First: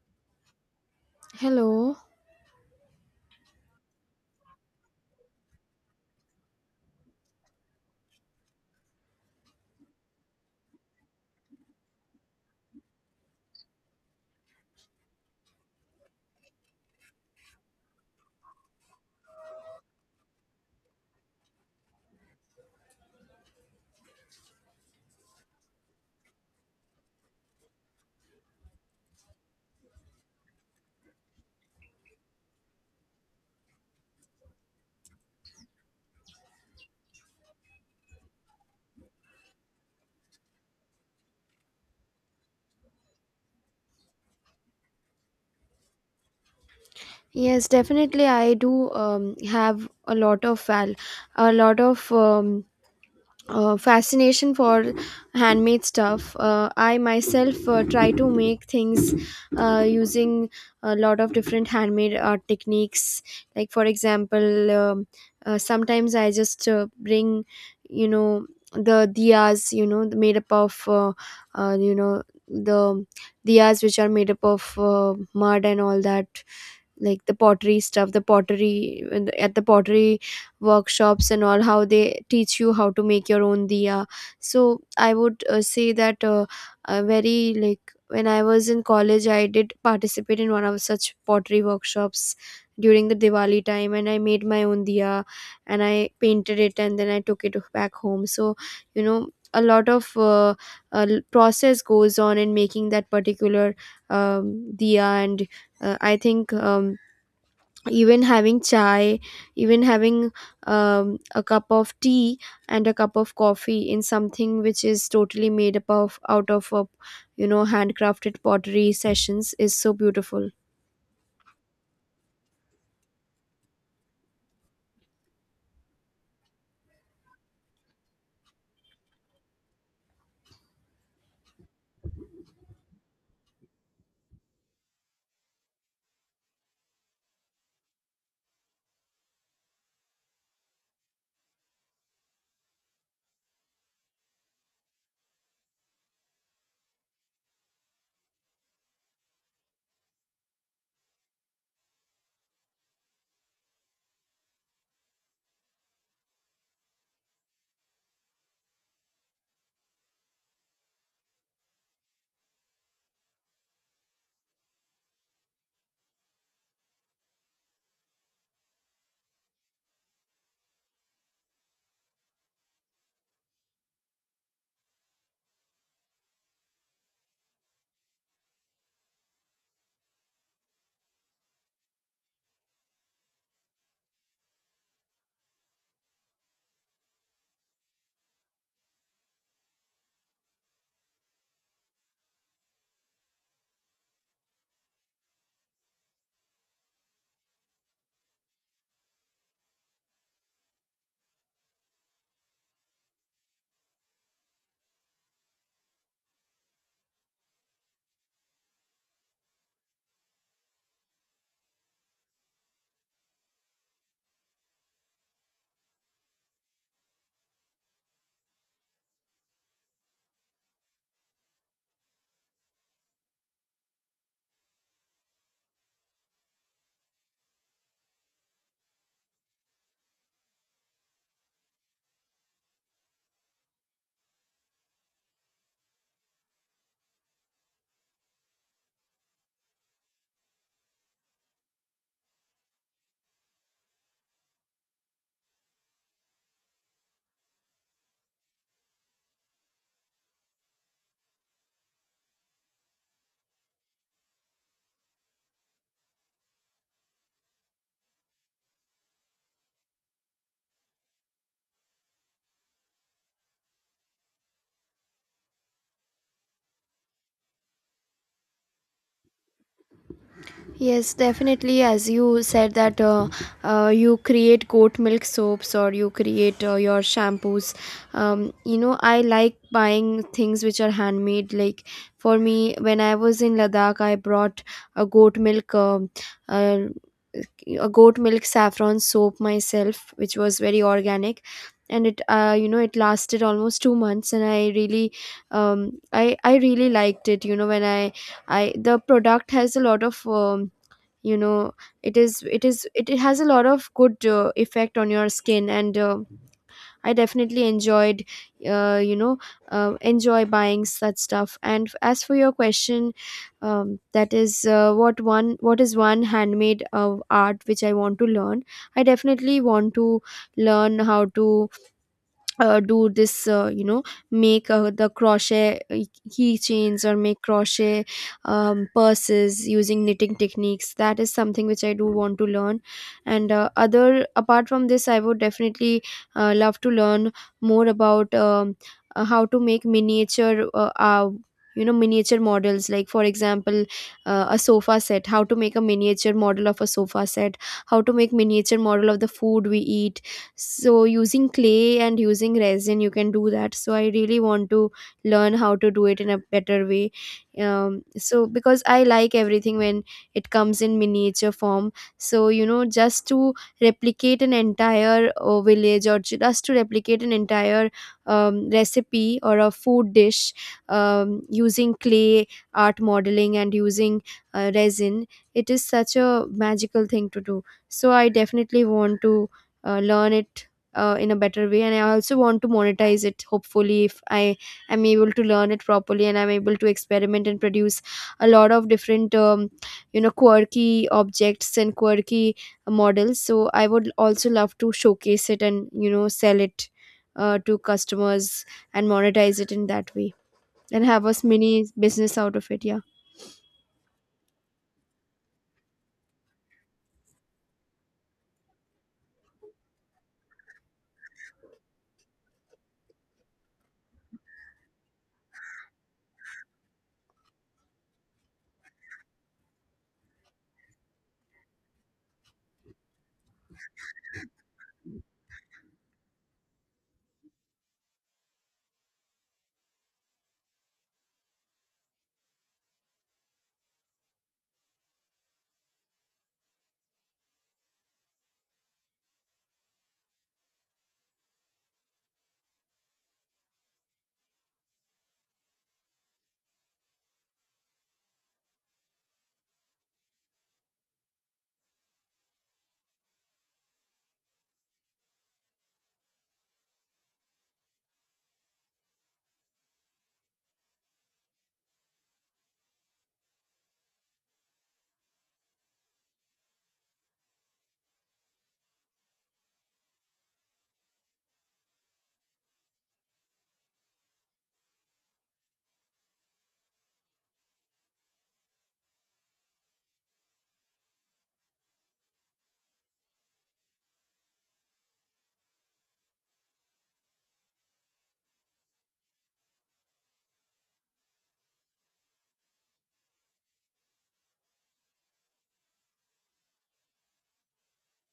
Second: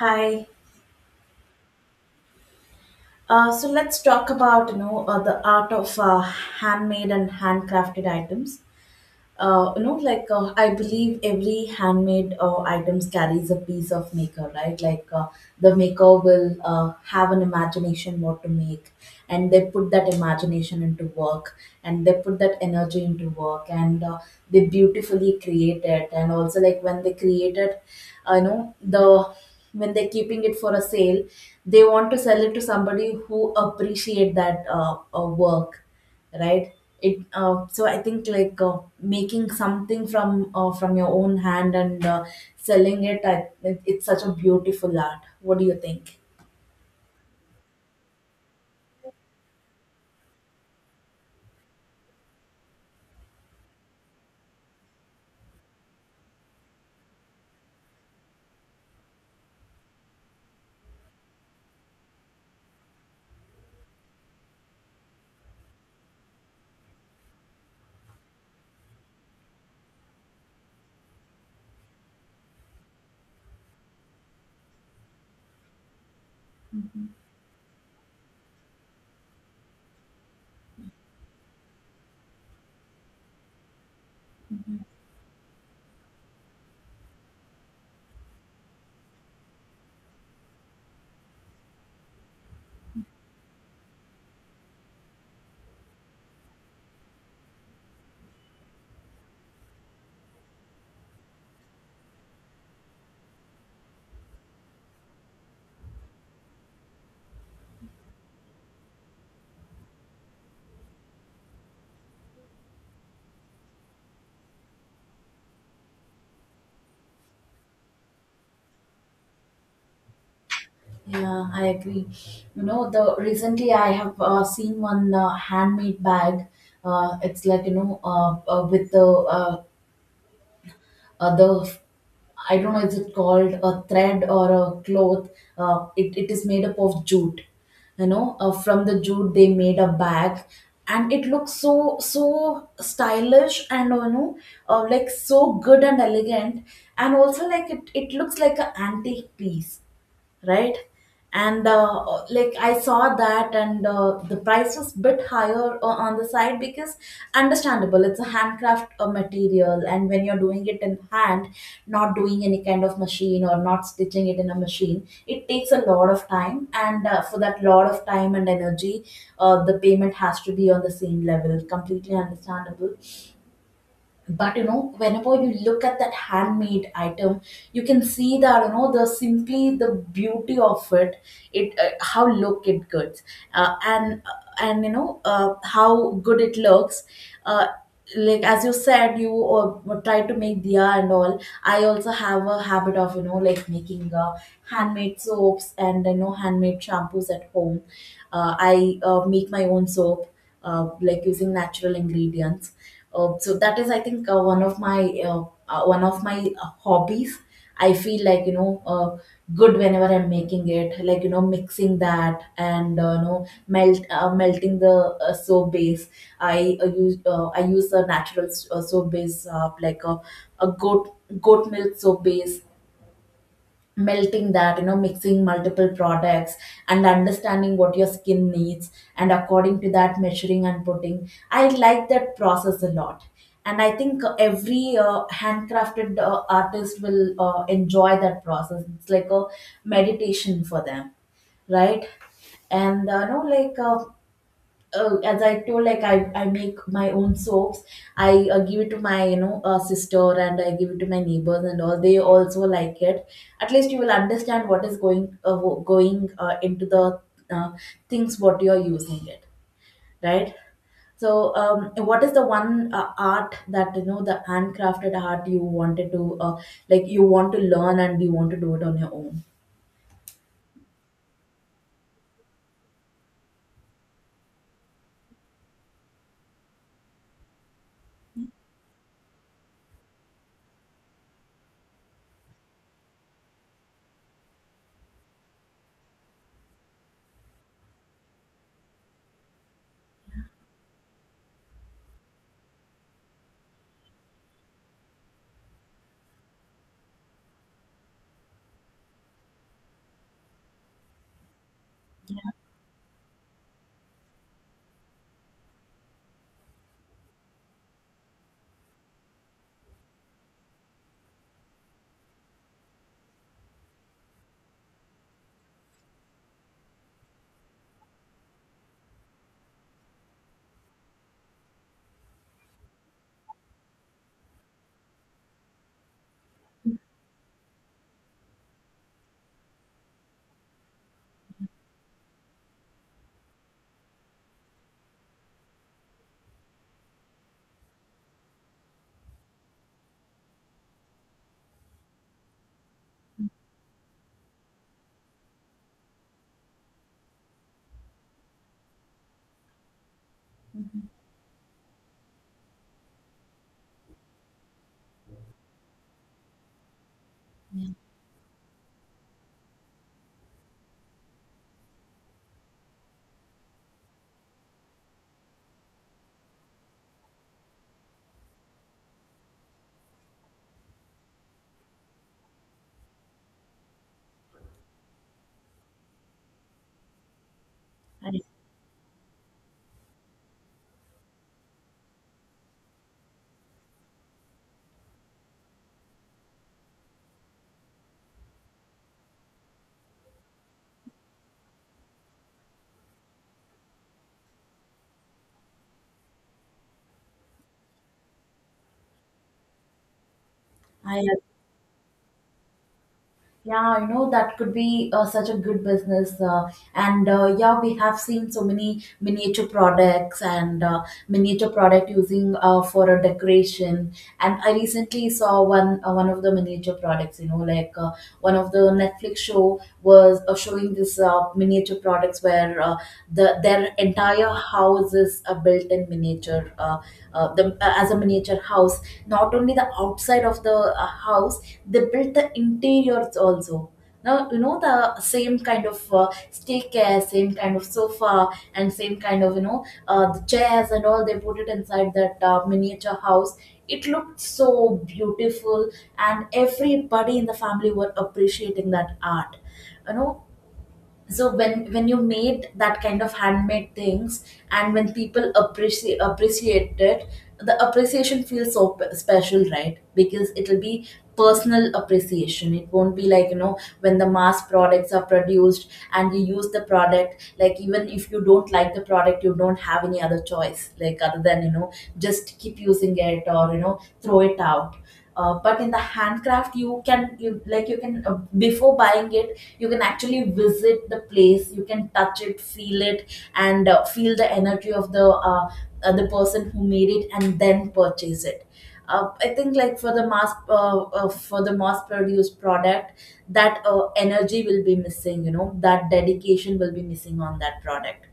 Hi. Hello. So let's talk about the art of handmade and handcrafted items. Like I believe every handmade items carries a piece of maker, right? Like the maker will have an imagination what to make, and they put that imagination into work, and they put that energy into work, and they beautifully create it. And also, like when they create it, I know the when they're keeping it for a sale, they want to sell it to somebody who appreciate that work, right? It uh, so I think, like, making something from your own hand and selling it, it's such a beautiful art. What do you think? Yes, definitely. I do have a lot of a lot of fascination for handmade stuff. I myself try to make things using a lot of different handmade art techniques. Like for example, sometimes I just bring, you know, the diyas, you know, made up of, you know, the diyas which are made up of mud and all that, like the pottery stuff, the pottery, and at the pottery workshops and all, how they teach you how to make your own diya. So I would say that very, like, when I was in college, I did participate in one of such pottery workshops during the Diwali time, and I made my own diya and I painted it and then I took it back home. So, you know, a lot of process goes on in making that particular um, diya. And I think, even having chai, even having a cup of tea and a cup of coffee in something which is totally made up of, out of a, you know, handcrafted pottery sessions is so beautiful. Yeah, I agree. You know the Recently I have seen one handmade bag. It's like, with the uh, uh, the I don't know, is it called a thread or a cloth? It is made up of jute. From the jute they made a bag, and it looks so, so stylish, and like, so good and elegant, and also, like, it looks like an antique piece, right? And like, I saw that, and the price was bit higher on the side, because, understandable, it's a handcraft material, and when you're doing it in hand, not doing any kind of machine or not stitching it in a machine, it takes a lot of time, and for that lot of time and energy, the payment has to be on the same level. Completely understandable. But whenever you look at that handmade item, you can see that the simply the beauty of it. How look it gets, and you know how good it looks. uh, like, as you said, you try to make diya and all. I also have a habit of like making handmade soaps and handmade shampoos at home. I make my own soap, like, using natural ingredients. So that is, I think, one of my hobbies. I feel like good whenever I'm making it, like, mixing that and melting the soap base. I use I use a natural soap base, like a goat milk soap base, melting that, mixing multiple products and understanding what your skin needs, and according to that, measuring and putting. I like that process a lot, and I think every handcrafted artist will enjoy that process. It's like a meditation for them, right? And no, like, as I told, like, I make my own soaps. I give it to my sister, and I give it to my neighbors and all. They also like it. At least you will understand what is going into the uh, things what you are using, it, right? So, what is the one art that the handcrafted art you wanted to like, you want to learn and you want to do it on your own? Yes, definitely. As you said that, you create goat milk soaps or you create your shampoos. You know, I like buying things which are handmade. Like, for me, when I was in Ladakh, I brought a goat milk. Uh, a goat milk saffron soap myself, which was very organic, and it, you know, it lasted almost 2 months, and I really um I I really liked it. You know, when I the product has a lot of, you know, it has a lot of good effect on your skin. And I definitely enjoyed, uh, you know enjoy buying such stuff. And as for your question, that is what is one handmade art which I want to learn. I definitely want to learn how to do this you know, make the crochet keychains, or make crochet, purses using knitting techniques. That is something which I do want to learn. And other apart from this, I would definitely love to learn more about, how to make miniature you know, miniature models. Like for example, a sofa set, how to make a miniature model of a sofa set, how to make miniature model of the food we eat. So Mhm. using clay and using resin, you can do that, so I really want to learn how to do it in a better way. Um, so because I like everything when it comes in miniature form. So, you know, just to replicate an entire village, or just to replicate an entire, recipe or a food dish, using clay, art modeling, and using resin, it is such a magical thing to do. So I definitely want to learn it in a better way. And I also want to monetize it, hopefully, if I am able to learn it properly and I'm able to experiment and produce a lot of different, you know, quirky objects and quirky models. So I would also love to showcase it and, you know, sell it to customers and monetize it in that way and have I a mini business out of it. Yeah. Yeah, that could be such a good business, and yeah, we have seen so many miniature products and miniature product using for a decoration. And I recently saw one one of the miniature products. One of the Netflix show was showing this miniature products where their entire house is built in miniature, as a miniature house. Not only the outside of the house, they built the interiors also. Now, the same kind of staircase, same kind of sofa, and same kind of, the chairs and all, they put it inside that miniature house. It looked so beautiful, and everybody in the family were appreciating that art, you know so when you made that kind of handmade things, and when people appreciate it, the appreciation feels so special, right? Because it'll be personal appreciation. It won't be like, when the mass products are produced and you use the product, like, even if you don't like the product, you don't have any other choice, like, other than, just keep using it or throw it out. But in the handcraft, you can, you like, you can, before buying it, you can actually visit the place, you can touch it, feel it, and feel the energy of the person who made it and then purchase it. I think, like, for the mass produced product, that energy will be missing, that dedication will be missing on that product.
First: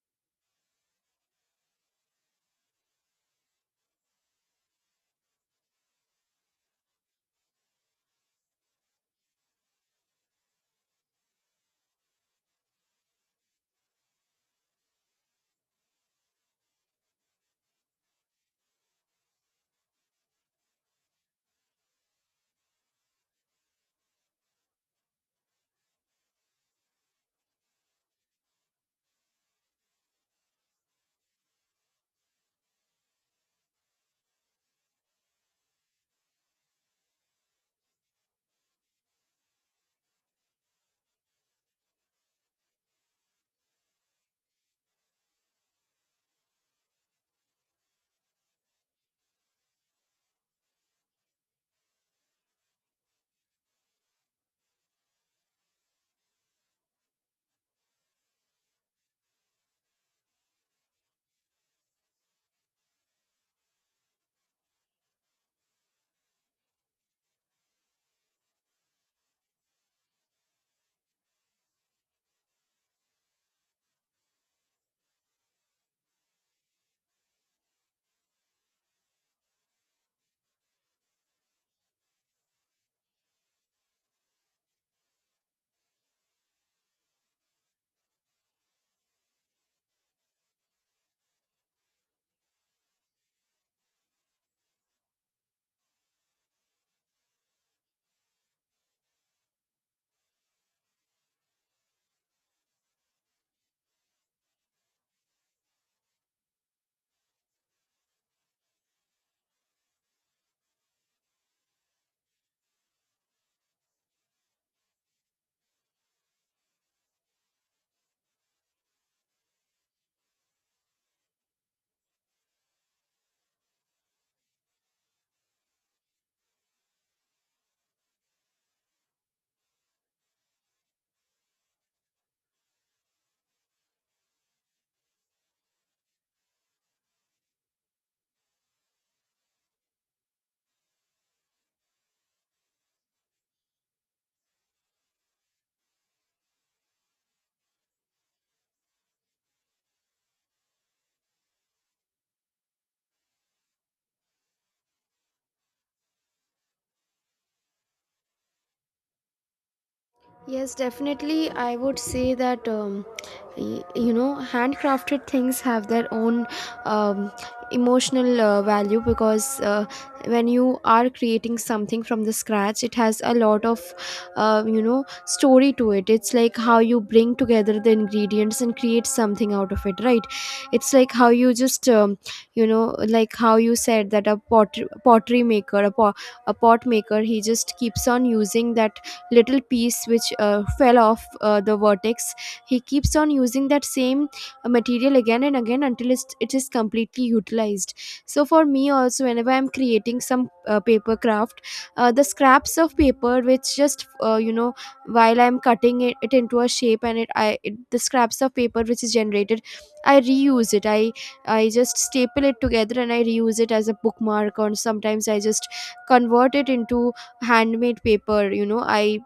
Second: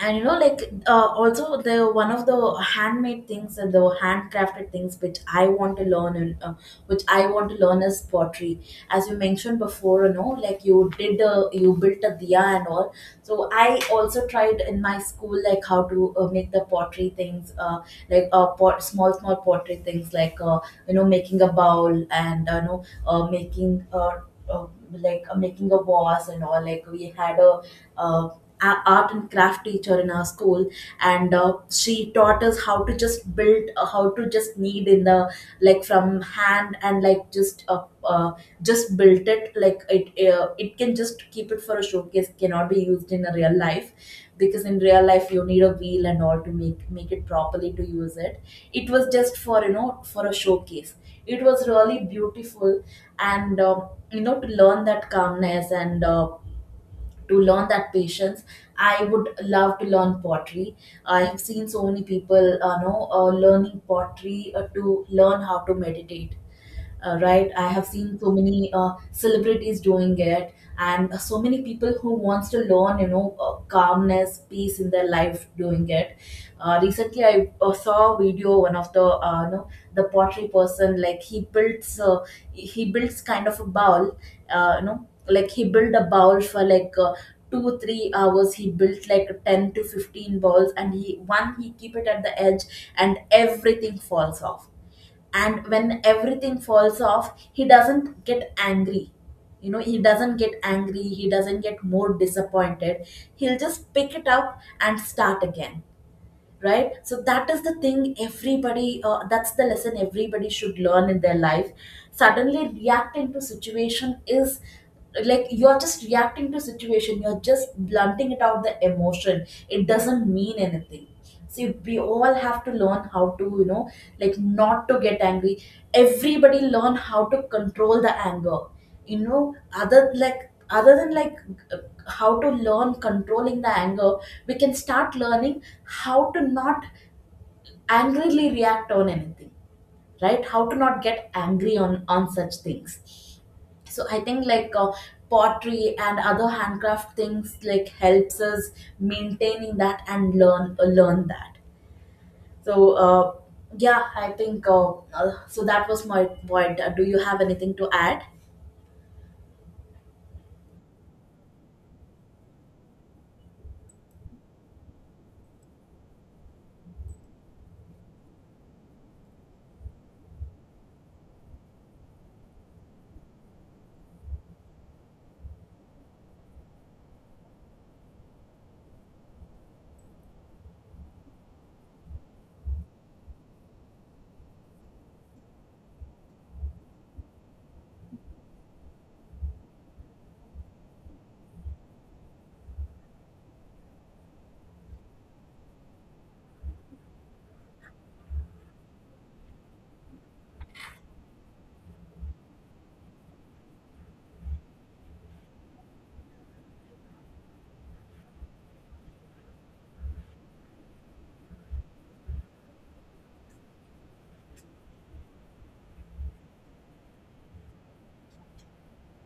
And also, the one of the handmade things and the handcrafted things which I want to learn and which I want to learn is pottery. As you mentioned before, you did you built a diya and all. So I also tried in my school, like, how to make the pottery things, like pot, small, small pottery things, like making a bowl and making uh, like making a vase and all. Like, we had a uh, art and craft teacher in our school, and she taught us how to just build how to just knead in the, like, from hand, and like, just built it. Like, it it can just keep it for a showcase, cannot be used in a real life, because in real life you need a wheel and all to make it properly to use it. It was just for, for a showcase. It was really beautiful. And to learn that calmness and to learn that patience, I would love to learn pottery. I have seen so many people know learning pottery to learn how to meditate, right? I have seen so many celebrities doing it, and so many people who wants to learn, calmness, peace in their life doing it. Recently I saw a video, one of the uh, you know the pottery person, like, he builds kind of a bowl. He built a bowl for like 2-3 hours. He built like 10 to 15 balls, and he keep it at the edge, and everything falls off. And when everything falls off, he doesn't get angry. He doesn't get angry, he doesn't get more disappointed, he'll just pick it up and start again, right? So that is the thing everybody, that's the lesson everybody should learn in their life. Suddenly reacting to situation is, like, you're just reacting to situation, you're just blunting it out, the emotion, it doesn't mean anything. See, we all have to learn how to, like, not to get angry. Everybody learn how to control the anger. Other, like, other than, like, how to learn controlling the anger, we can start learning how to not angrily react on anything, right? How to not get angry on such things. So I think, like, pottery and other handcraft things, like, helps us maintaining that and learn learn that. So yeah I think so that was my point. Do you have anything to add? Yes, definitely. I would say that, you know, handcrafted things have their own, um, emotional value, because when you are creating something from the scratch, it has a lot of you know, story to it. It's like how you bring together the ingredients and create something out of it, right? It's like how you just, you know, like how you said that a pottery maker, a pot maker, he just keeps on using that little piece which fell off the vertex. He keeps on using that same material again and again until it is completely utilized. So for me also, whenever I'm creating some paper craft, the scraps of paper which just, you know, while I'm cutting it into a shape, and the scraps of paper which is generated, I reuse it. I just staple it together and I reuse it as a bookmark, or sometimes I just convert it into handmade paper, you know.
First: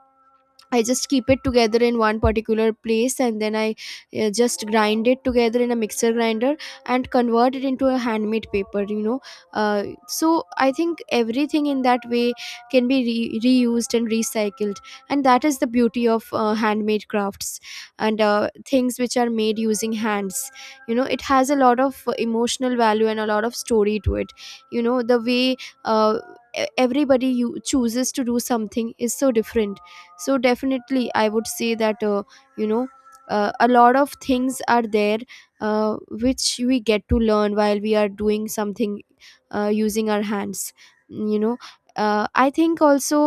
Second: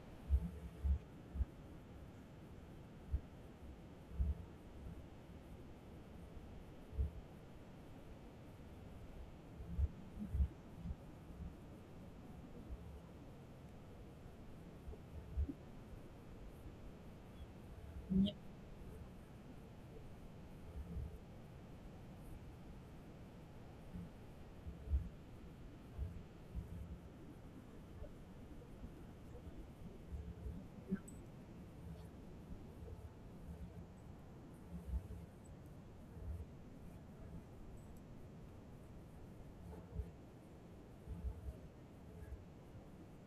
I just keep it together in one particular place and then I just grind it together in a mixer grinder and convert it into a handmade paper, you know. So I think everything in that way can be reused and recycled, and that is the beauty of handmade crafts and things which are made using hands. You know, it has a lot of emotional value and a lot of story to it. You know, the way, uh, e- everybody you chooses to do something is so different. So definitely I would say that, you know, a lot of things are there uh, which we get to learn while we are doing something using our hands, you know. I think also,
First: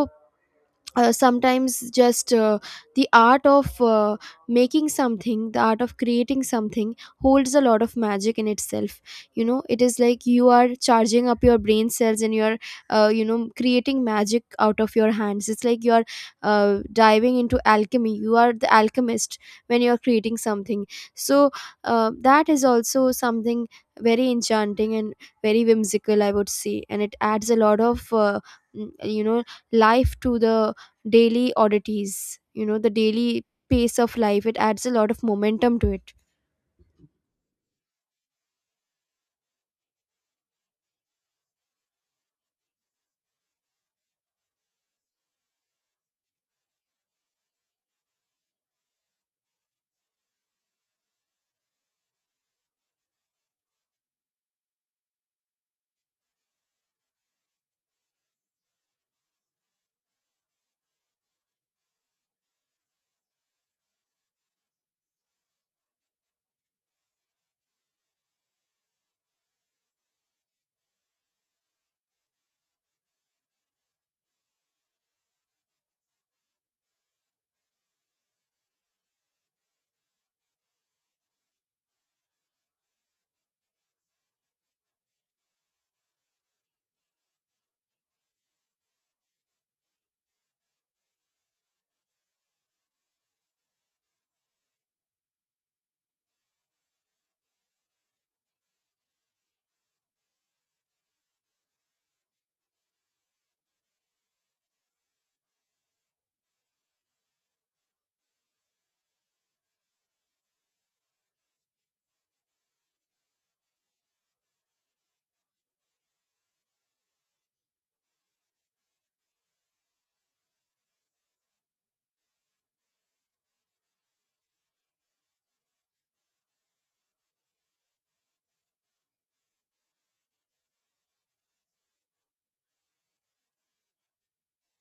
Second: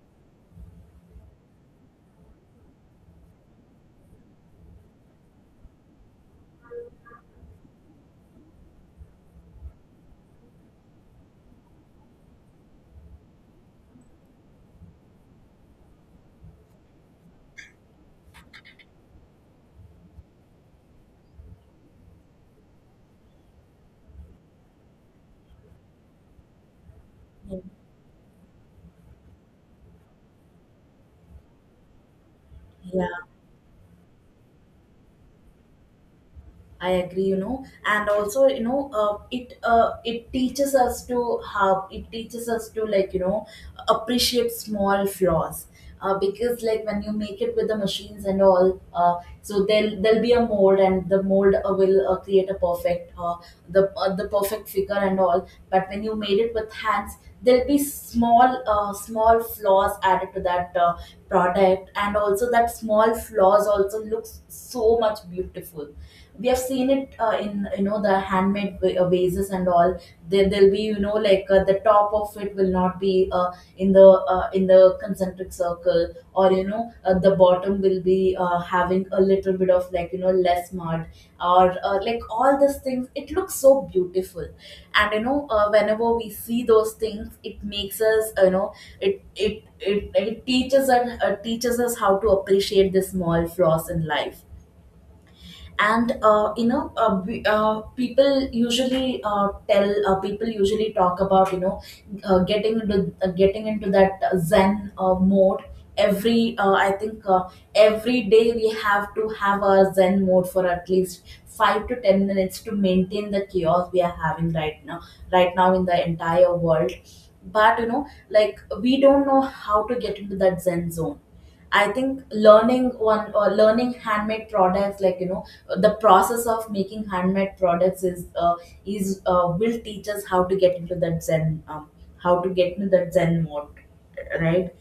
sometimes just the art of making something, the art of creating something holds a lot of magic in itself. You know, it is like you are charging up your brain cells and you are, you know, creating magic out of your hands. It's like you are diving into alchemy. You are the alchemist when you are creating something. So that is also something very enchanting and very whimsical, I would say. And it adds a lot of you know, life to the daily oddities, you know, the Yeah, daily pace of life. It adds a lot of momentum to it. I agree, and also, it teaches us to have, it teaches us to, like, appreciate small flaws, because, like, when you make it with the machines and all, so there'll, there'll be a mold, and the mold will create a perfect the perfect figure and all. But when you made it with hands, there'll be small small flaws added to that product, and also that small flaws also looks so much beautiful. We have seen it in, the handmade vases and all. There, there'll be, the top of it will not be in the in the concentric circle, or the bottom will be having a little bit of, like, less mud, or like, all these things, it looks so beautiful. And whenever we see those things, it makes us, it teaches us how to appreciate the small flaws in life. And people usually tell, people usually talk about, getting into that zen mode. Every I think Every day we have to have a zen mode for at least 5 to 10 minutes to maintain the chaos we are having right now, right now in the entire world. But we don't know how to get into that zen zone. I think learning one, or learning handmade products, like, the process of making handmade products is will teach us how to get into that zen, how to get into that zen mode, right?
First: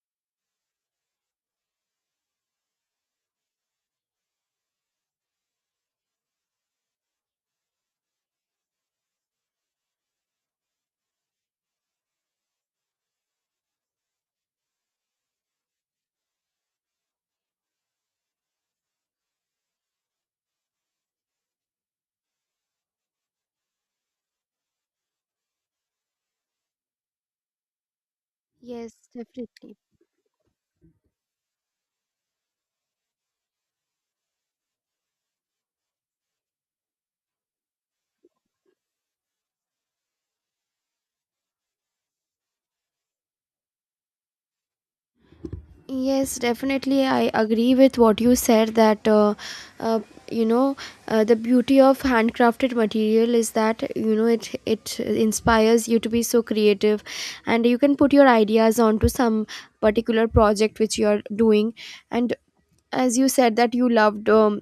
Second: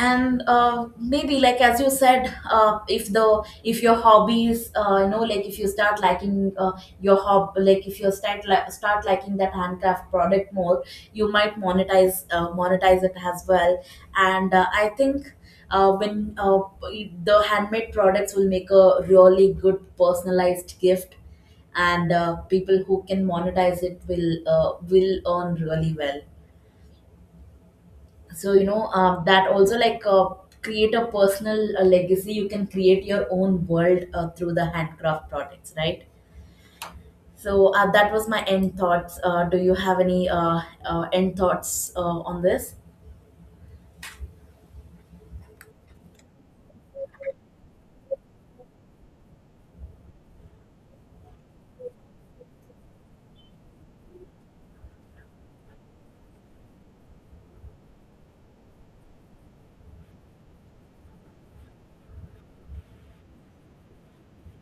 And maybe, like, as you said, if the, if your hobbies, if you start liking your hob like, if you start start liking that handcraft product more, you might monetize monetize it as well. And I think uh, when uh, the handmade products will make a really good personalized gift, and people who can monetize it will earn really well. So Yes, that also, definitely. like, create a personal legacy. You can create your own world through the handcraft products, right? So that was my end thoughts. Do you have any end thoughts on this? Yes, definitely. I agree with what you said, that, uh, you know, the beauty of handcrafted material is that, you know, it inspires you to be so creative, and you can put your ideas onto some particular project which you are doing. And as you said that you loved,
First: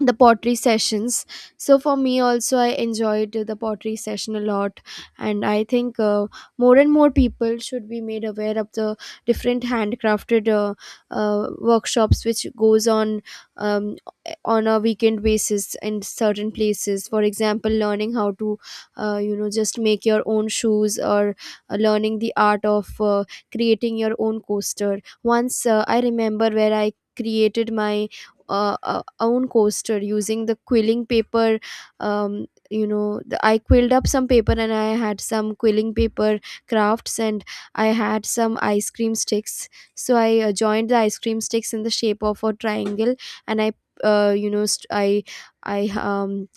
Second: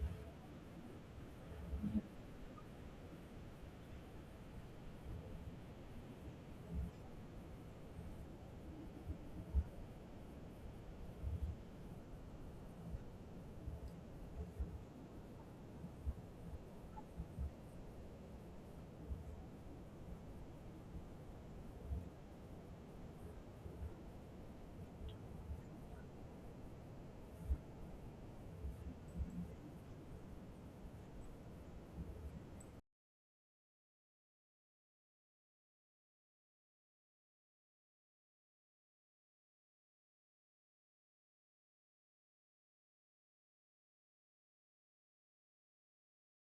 the pottery sessions. So for me also, I enjoyed the pottery session a lot. And I think, more and more people should be made aware of the different handcrafted workshops which goes on, um, on a weekend basis in certain places. For example, learning how to you know, just make your own shoes, or learning the art of creating your own coaster. Once, I remember where I created my own coaster using the quilling paper. Um, you know, I quilled up some paper and I had some quilling paper crafts, and I had some ice cream sticks. So I joined the ice cream sticks in the shape of a triangle, and I, you know, i um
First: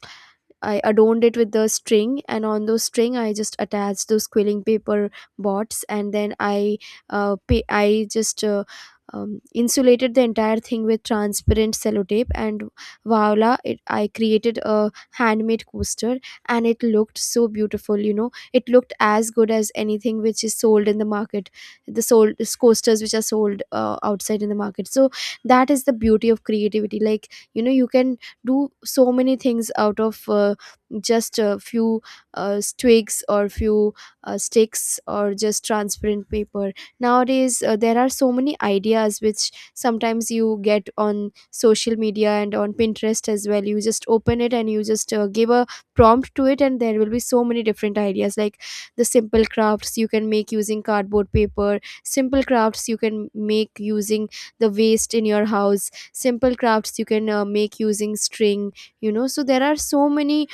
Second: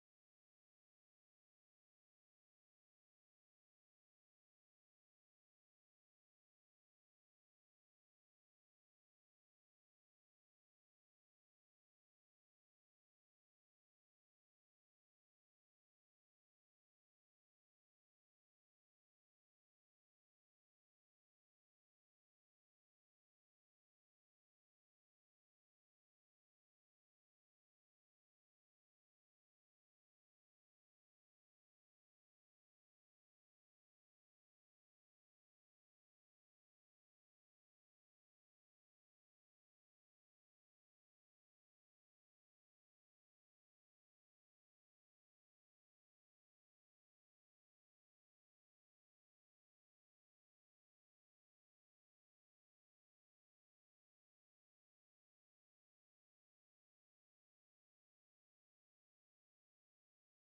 I adorned it with the string, and on those string, I just attached those quilling paper bots. And then I, I just insulated the entire thing with transparent sellotape, and voila! I created a handmade coaster, and it looked so beautiful. You know, it looked as good as anything which is sold in the market, the sold coasters which are sold outside in the market. So that is the beauty of creativity. Like, you know, you can do so many things out of, just a few twigs, or few sticks, or just transparent paper. Nowadays, there are so many ideas which sometimes you get on social media and on Pinterest as well. You just open it and you just give a prompt to it, and there will be so many different ideas, like the simple crafts you can make using cardboard paper, simple crafts you can make using the waste in your house, simple crafts you can make using string. You know, so there are so many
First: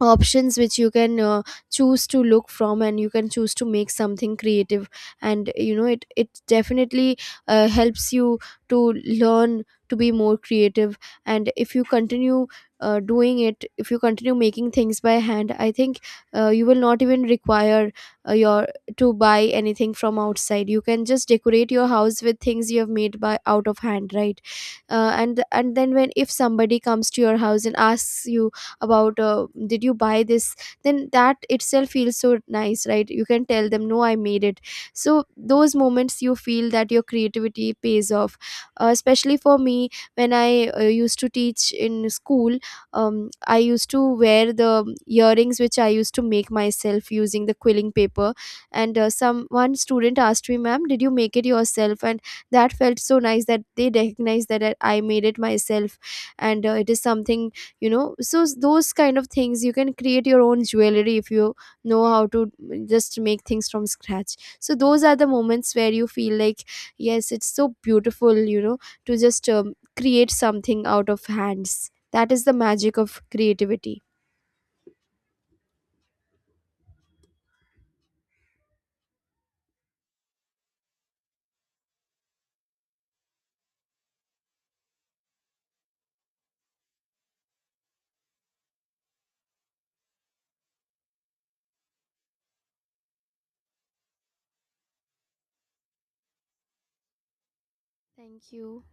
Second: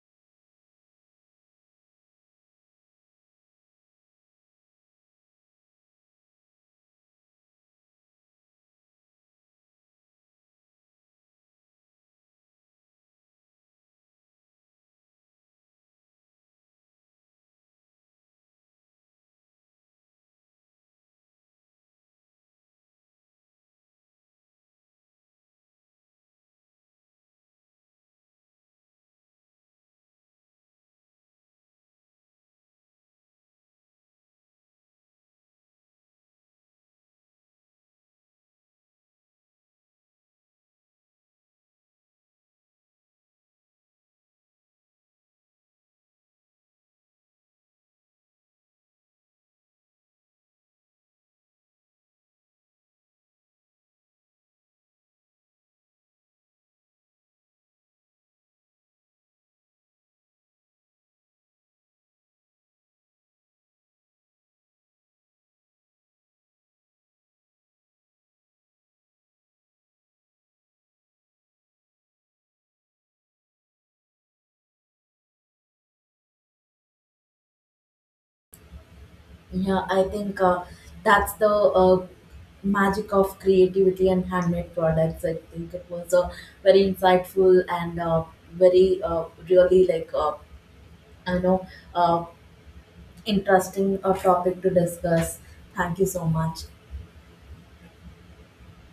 options which you can choose to look from, and you can choose to make something creative. And you know, it definitely helps you to learn to be more creative. And if you continue doing it, if you continue making things by hand, I think you will not even require your to buy anything from outside. You can just decorate your house with things you have made by out of hand, right? And then, when, if somebody comes to your house and asks you about, did you buy this, then that itself feels so nice, right? You can tell them, no, I made it. So those moments, you feel that your creativity pays off. Uh, especially for me, when I used to teach in school, I used to wear the earrings which I used to make myself using the quilling paper. And some one student asked me, ma'am, did you make it yourself? And that felt so nice that they recognized that I made it myself. And it is something, you know. So those kind of things, you can create your own jewelry if you know how to just make things from scratch. So those are the moments where you feel like, yes, it's so beautiful, you know, to just, create something out of hands. That is the magic of creativity. Yeah, I think that's the magic of creativity and handmade products. I think it was a very insightful and very really like I know uh, interesting topic to discuss. Thank you so much. Thank you.